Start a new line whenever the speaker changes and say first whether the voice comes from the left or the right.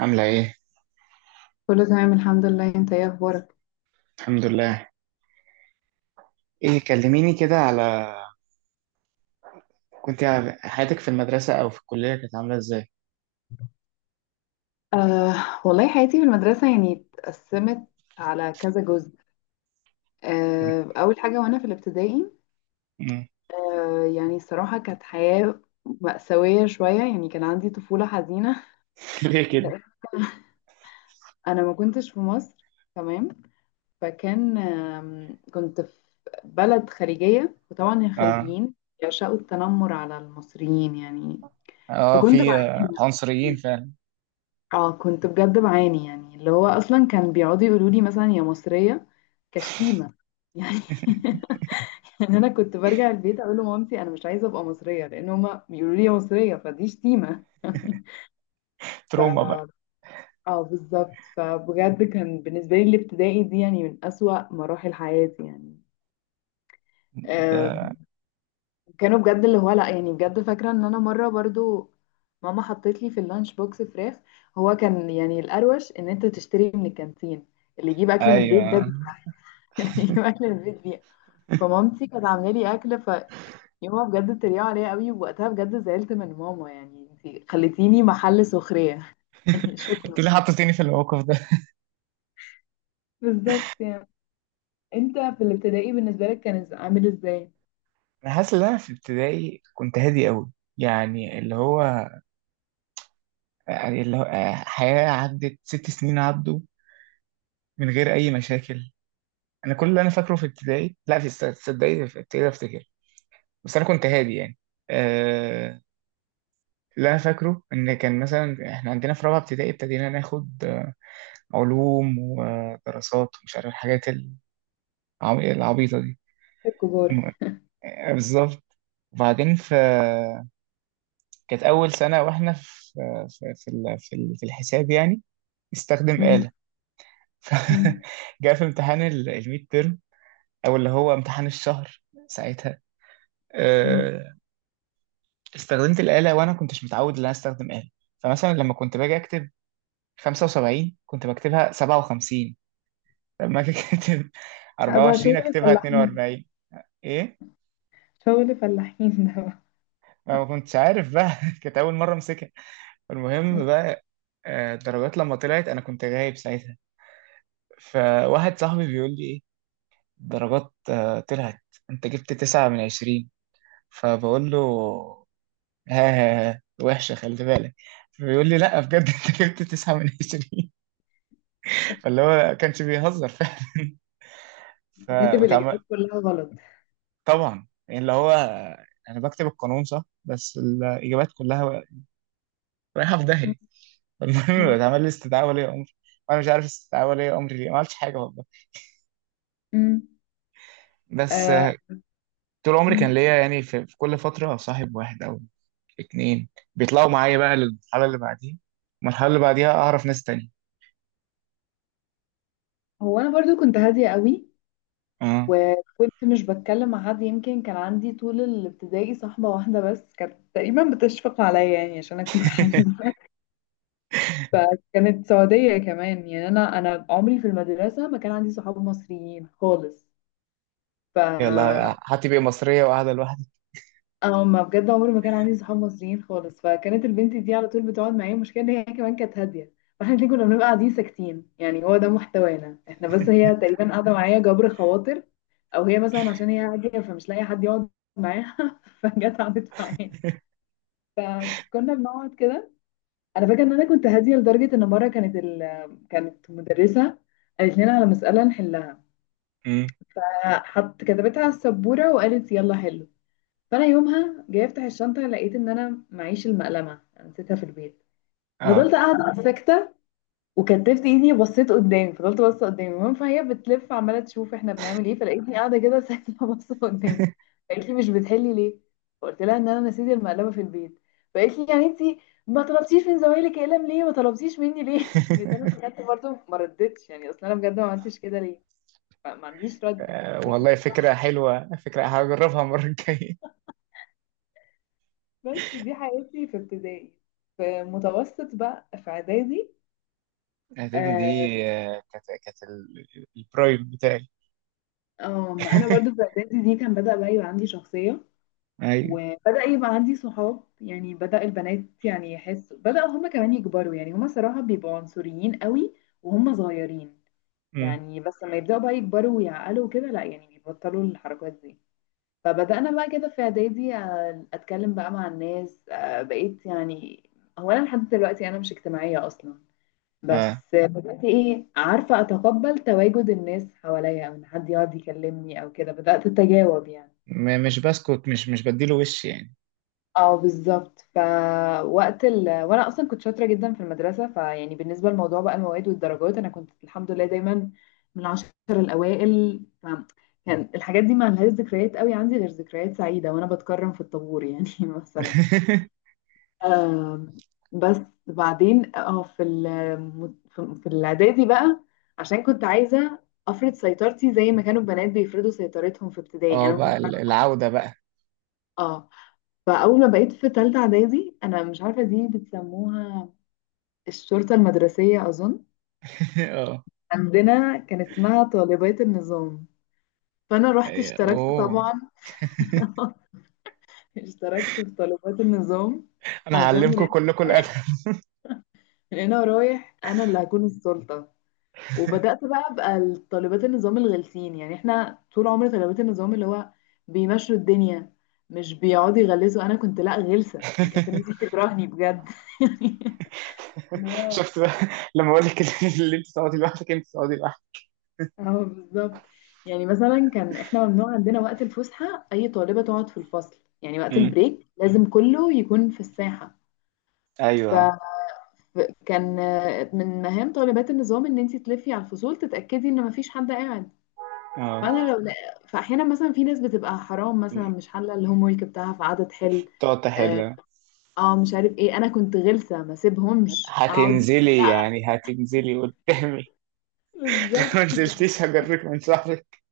right: عاملة ايه؟
left: كله تمام، الحمد لله. انت ايه اخبارك؟
right: الحمد لله. ايه كلميني كده على كنت حياتك في المدرسة او في الكلية كانت عاملة ازاي؟
left: آه والله، حياتي في المدرسه يعني اتقسمت على كذا جزء. اول حاجه وانا في الابتدائي.
right: مم.
left: يعني الصراحه كانت حياه مأساويه شويه، يعني كان عندي طفوله حزينه.
right: ليه كده؟
left: لأن انا ما كنتش في مصر، تمام. فكان كنت في بلد خليجيه، وطبعا
right: اه.
left: الخليجيين يعشقوا التنمر على المصريين يعني.
right: اه
left: فكنت
right: في
left: بعاني
right: عنصريين
left: يعني.
right: فعلا.
left: اه كنت بجد بعاني، يعني اللي هو اصلا كان بيقعدوا يقولوا لي مثلا يا مصريه، كشتيمه يعني. يعني انا كنت برجع البيت اقول لمامتي انا مش عايزه ابقى مصريه لان هما بيقولوا لي يا مصريه فدي شتيمه.
right: تروما بقى.
left: ف اه، بالظبط، فبجد كان بالنسبه لي الابتدائي دي يعني من اسوأ مراحل حياتي يعني. آه،
right: ده.
left: كانوا بجد اللي هو لا، يعني بجد فاكرة ان انا مرة برضو ماما حطيت لي في اللانش بوكس فراخ. هو كان يعني الأروش ان انت تشتري من الكانتين، اللي يجيب اكل من البيت ده
right: ايوه.
left: بيه، اللي يجيب اكل من البيت بيه. فمامتي كانت عاملة لي اكل، فيومها بجد اتريقوا عليا قوي، ووقتها بجد زعلت من ماما، يعني انت خليتيني محل سخرية. يعني
right: انت
left: شكرا.
right: اللي حطيتيني في الموقف ده.
left: بالظبط يعني. انت في الابتدائي بالنسبة لك كان عامل ازاي؟
right: انا حاسس ان انا في ابتدائي كنت هادي قوي، يعني اللي هو، يعني اللي هو حياة عدت 6 سنين عدوا من غير اي مشاكل. انا كل اللي انا فاكره في ابتدائي، لا، في تصدقي في ابتدائي افتكر، بس انا كنت هادي يعني. آه، اللي انا فاكره ان كان مثلا احنا عندنا في رابعه ابتدائي ابتدينا ناخد علوم ودراسات ومش عارف الحاجات العبيطه دي.
left: الكبار.
right: م- بالظبط. وبعدين في، كانت اول سنه واحنا في الحساب يعني، استخدم
left: امم.
right: آلة. ف-
left: امم.
right: جاء في امتحان الميد تيرم او اللي هو امتحان الشهر ساعتها.
left: امم.
right: آه، استخدمت الآلة وانا كنتش متعود ان انا استخدم آلة، فمثلا لما كنت باجي اكتب 75 كنت بكتبها 57، لما أجي كاتب
left: ابقى
right: 24
left: شغل
right: اكتبها
left: فلاحين.
right: 42. ايه،
left: شغل فلاحين ده.
right: ما كنتش عارف بقى. كانت اول مره امسكها. المهم
left: مم.
right: بقى، الدرجات لما طلعت انا كنت غايب ساعتها، فواحد صاحبي بيقول لي ايه الدرجات طلعت، انت جبت 9 من 20. فبقول له ها ها ها، وحشة، خلي بالك. فبيقول لي لا بجد انت جبت 9 من 20. فاللي هو كانش بيهزر فعلا. ف
left: انت كاتب
right: وتعم-
left: الإجابات كلها غلط.
right: طبعا يعني اللي هو انا بكتب القانون صح بس الاجابات كلها رايحه في
left: مم.
right: داهيه. المهم
left: مم.
right: اتعمل لي استدعاء ولي امر، وانا مش عارف استدعاء ولي امر ليه، ما عملتش حاجه والله.
left: مم.
right: بس
left: آه.
right: طول عمري كان
left: مم.
right: ليا يعني في كل فتره صاحب واحد او اتنين بيطلعوا معايا بقى للمرحله اللي بعديها، المرحله اللي بعديها اعرف ناس تانية.
left: هو أنا برضو كنت هادية قوي،
right: اه.
left: وكنت مش بتكلم مع حد، يمكن كان عندي طول الابتدائي صاحبة واحدة بس، كانت تقريبا بتشفق عليا يعني عشان أنا كنت حنينة. فكانت سعودية كمان، يعني أنا عمري في المدرسة ما كان عندي صحاب مصريين خالص. ف
right: يلا حتى بقى مصريه وقاعده لوحدي.
left: اه، ما بجد عمري ما كان عندي صحاب مصريين خالص، فكانت البنت دي على طول بتقعد معايا، المشكله ان هي كمان كانت هاديه. فاحنا الاتنين كنا بنبقى قاعدين ساكتين، يعني هو ده محتوانا احنا، بس هي تقريبا قاعده معايا جبر خواطر، او هي مثلا عشان هي هاديه فمش لاقيه حد يقعد معاها، فجت قعدت معايا. كنا بنقعد كده. انا فاكره ان انا كنت هاديه لدرجه ان مره كانت مدرسه قالت لنا على مساله نحلها،
right: أمم.
left: فحط كتبتها على السبوره وقالت يلا حلو. فانا يومها جايه افتح الشنطه لقيت ان انا معيش المقلمه، أنا نسيتها في البيت.
right: اه.
left: فضلت قاعده ساكته، وكتفت ايدي وبصيت قدامي، فضلت باصه قدامي. المهم فهي بتلف عماله تشوف احنا بنعمل ايه، فلقيتني قاعده كده ساكته باصه قدامي. فقالت لي مش بتحلي ليه؟ فقلت لها ان انا نسيت المقلمه في البيت. فقالت لي يعني انت ما طلبتيش من زمايلك اقلم ليه، ما طلبتيش مني ليه؟ جيت انا فكرت برضه ما ردتش، يعني اصل انا بجد ما عملتش كده ليه، ما عنديش رد يعني انت.
right: والله فكره حلوه، فكره هجربها المره الجايه.
left: بس دي حياتي في ابتدائي. في متوسط بقى، في اعدادي.
right: اعدادي دي؟
left: اه.
right: كانت البرايم بتاعي.
left: ما انا برضو في اعدادي دي كان بدأ بقى يبقى عندي شخصية،
right: ايوه.
left: وبدأ يبقى عندي صحاب، يعني بدأ البنات يعني يحس بدأ هما كمان يكبروا، يعني هما صراحة بيبقوا عنصريين قوي وهما صغيرين.
right: أمم.
left: يعني بس لما يبدأوا بقى يكبروا ويعقلوا كده لا، يعني بيبطلوا الحركات دي. فبدأنا بقى كده في اعدادي، اتكلم بقى مع الناس، بقيت يعني. هو انا لحد دلوقتي انا مش اجتماعية اصلا،
right: آه.
left: بس بدأت، ايه عارفة، اتقبل تواجد الناس حواليا او ان حد يقعد يكلمني او كده، بدأت اتجاوب يعني.
right: مش بسكت، مش بديله وش يعني.
left: اه، بالظبط، فوقت وانا اصلا كنت شاطرة جدا في المدرسة، فيعني بالنسبة لموضوع بقى المواد والدرجات، انا كنت الحمد لله دايما من العشر الاوائل، فكان الحاجات دي ما لهاش ذكريات قوي عندي غير ذكريات سعيدة وانا بتكرم في الطابور يعني مثلا. آم، بس. بعدين في ال- في في الاعدادي بقى، عشان كنت عايزه افرض سيطرتي زي ما كانوا البنات بيفرضوا سيطرتهم في ابتدائي،
right: اه
left: انا ما
right: بقى
left: كنتش عارفه.
right: العودة بقى.
left: اه. فاول ما بقيت في تالتة اعدادي، انا مش عارفه دي بتسموها الشرطه المدرسيه اظن،
right: اه.
left: عندنا كان اسمها طالبات النظام، فانا رحت اشتركت
right: اوه،
left: طبعا. اشتركت في طالبات النظام
right: انا
left: عشان من
right: هعلمكم
left: هنا،
right: كلكم الادب.
left: من هنا ورايح، انا اللي هكون السلطه. وبدأت بقى أبقى طالبات النظام الغلسين، يعني احنا طول عمري طالبات النظام اللي هو بيمشوا الدنيا، مش بيقعدوا يغلسوا، انا كنت لا، غلسة يعني، كانت الناس بتكرهني بجد. يعني واو.
right: شفت بقى، لما اقول لك اللي انت تقعدي لوحدك انت تقعدي لوحدك.
left: اه، بالظبط. يعني مثلا كان احنا ممنوع عندنا وقت الفسحة اي طالبة تقعد في الفصل، يعني وقت
right: أمم.
left: البريك لازم كله يكون في الساحة. ف
right: ايوه.
left: ف- كان من مهام طالبات النظام ان انت تلفي على الفصول تتأكدي ان مفيش حد قاعد.
right: اه.
left: فانا لو لا- فاحيانا مثلا في ناس بتبقى حرام، مثلا مش حله الهوم ورك بتاعها فقعدت تحل.
right: تقعد
left: اه.
right: تحل.
left: مش عارف ايه، انا كنت غلسه ما سيبهمش اقعد.
right: هتنزلي يعني هتنزلي قدامي.
left: بالظبط.
right: ما نزلتيش هجرك من شعرك.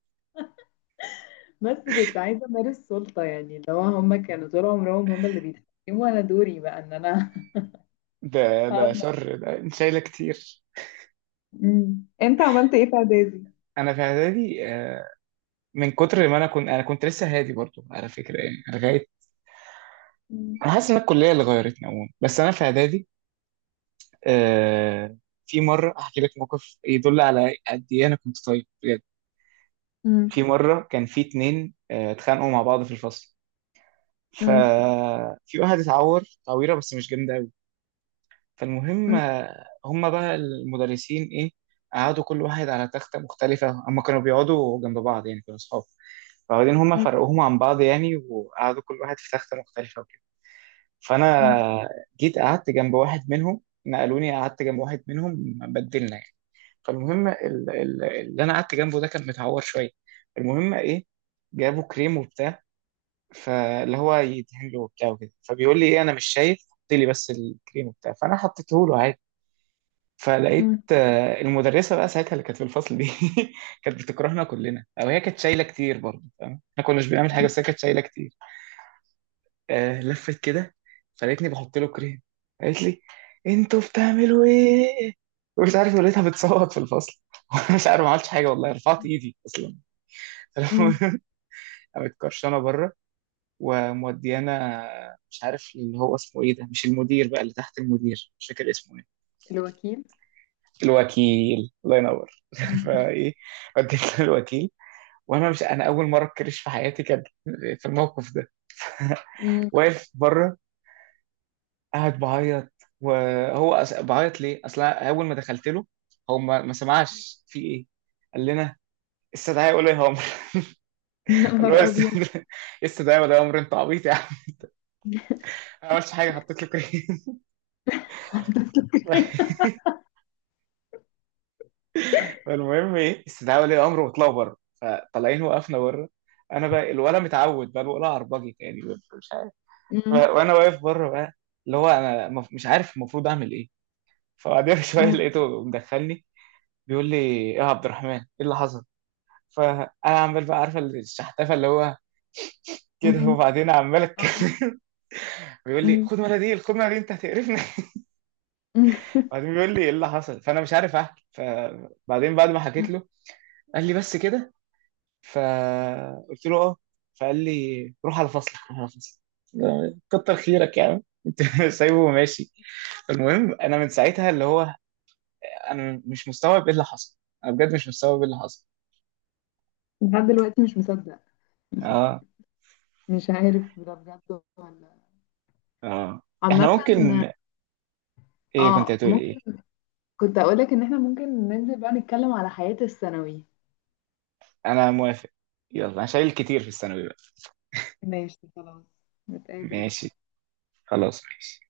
left: بس كنت عايزه امارس سلطه، يعني اللي هو هم كانوا طول عمرهم هم اللي بيتحكموا، انا دوري بقى ان انا.
right: ده ده
left: أقعد.
right: شر، ده انت شايله كتير.
left: أمم. انت عملت ايه في اعدادي؟
right: انا في اعدادي من كتر ما انا كنت لسه هادي برضو على فكره يعني لغايه.
left: أمم.
right: انا حاسس ان الكليه اللي غيرتني عموما، بس انا في اعدادي. آه في مره احكي لك موقف يدل على قد ايه انا كنت طيب بجد. في مره كان في اتنين اتخانقوا مع بعض في الفصل،
left: أمم.
right: ففي واحد اتعور تعويره بس مش جامده قوي. فالمهم
left: أمم.
right: هما بقى المدرسين ايه، قعدوا كل واحد على تخته مختلفه، هما كانوا بيقعدوا جنب بعض يعني كانوا اصحاب، فبعدين هما
left: أمم.
right: فرقوهم عن بعض يعني وقعدوا كل واحد في تخته مختلفه.
left: أمم.
right: فانا جيت قعدت جنب واحد منهم، نقلوني قعدت جنب واحد منهم بدلنا يعني. فالمهم اللي انا قعدت جنبه ده كان متعور شويه. المهم ايه، جابوا كريم وبتاع، فاللي هو يدهن له وبتاع وكده، فبيقول لي ايه انا مش شايف، حط لي بس الكريم وبتاع، فانا حطيته له عادي. فلقيت
left: أمم.
right: المدرسه بقى ساعتها اللي كانت في الفصل دي كانت بتكرهنا كلنا او هي كانت شايله كتير برضه، فاهم، احنا كنا مش بنعمل حاجه
left: أمم.
right: بس هي كانت شايله كتير. لفت كده، فلقيتني بحط له كريم. قالت لي انتوا بتعملوا ايه؟ ومش عارف لقيتها بتصوت في الفصل وانا مش عارف، ما عملتش حاجه والله، رفعت ايدي اصلا.
left: أمم.
right: فالمهم، قامت كرشانه بره وموديانا، مش عارف اللي هو اسمه ايه، ده مش المدير بقى، اللي تحت المدير، مش فاكر اسمه ايه.
left: الوكيل.
right: الوكيل، الله ينور.
left: أمم.
right: فايه، وديت للوكيل، وانا مش، انا اول مره اتكرش في حياتي كان في الموقف ده،
left: أمم.
right: واقف بره، قاعد بعيط. وهو بعيط ليه؟ اصل أنا اول ما دخلت له، هو ما سمعش في ايه؟ قال لنا استدعاء ولي امر.
left: يا
right: قال له
left: نهار
right: "است-
left: ابيض.
right: استدعاء استدعاء ولي امر، انت عبيط يا عم، أنا ما عملتش حاجه، حطيت له كريم. فالمهم ايه استدعاء ولي امر، وطلعوا بره، فطالعين وقفنا بره. انا بقى الولا متعود بقى الولا عربجي يعني، مش عارف.
left: أمم.
right: وانا واقف بره بقى، اللي هو انا مش عارف المفروض اعمل ايه. فبعدين بشويه
left: أمم.
right: لقيته مدخلني، بيقول لي ايه يا عبد الرحمن، ايه اللي حصل؟ فانا عمال بقى عارفه الشحتفه اللي هو كده،
left: أمم.
right: وبعدين عمال
left: اه.
right: اتكلم. بيقول لي
left: أمم.
right: خد مناديل، خد مناديل، انت هتقرفني.
left: أمم.
right: بعدين بيقول لي ايه اللي حصل، فانا مش عارف احكي، فبعدين بعد ما حكيت
left: أمم.
right: له قال لي بس كده؟ فقلت له اه. فقال لي روح على فصلك، روح على فصلك. كتر خيرك يا عم. انت سايبه وماشي. المهم انا من ساعتها اللي هو انا مش مستوعب ايه اللي حصل، انا بجد مش مستوعب ايه اللي حصل.
left: لحد دلوقتي مش مصدق.
right: اه.
left: مش عارف ده بجد ولا.
right: اه. احنا
left: عامة.
right: ممكن، ايه كنت
left: اه،
right: هتقول
left: ممكن.
right: ايه؟
left: كنت اقولك ان احنا ممكن ننزل بقى نتكلم على حياة الثانوي.
right: انا موافق، يلا انا شايل كتير في الثانوي بقى.
left: ماشي، خلاص. نتقابل بقى.
right: ماشي، خلاص ماشي.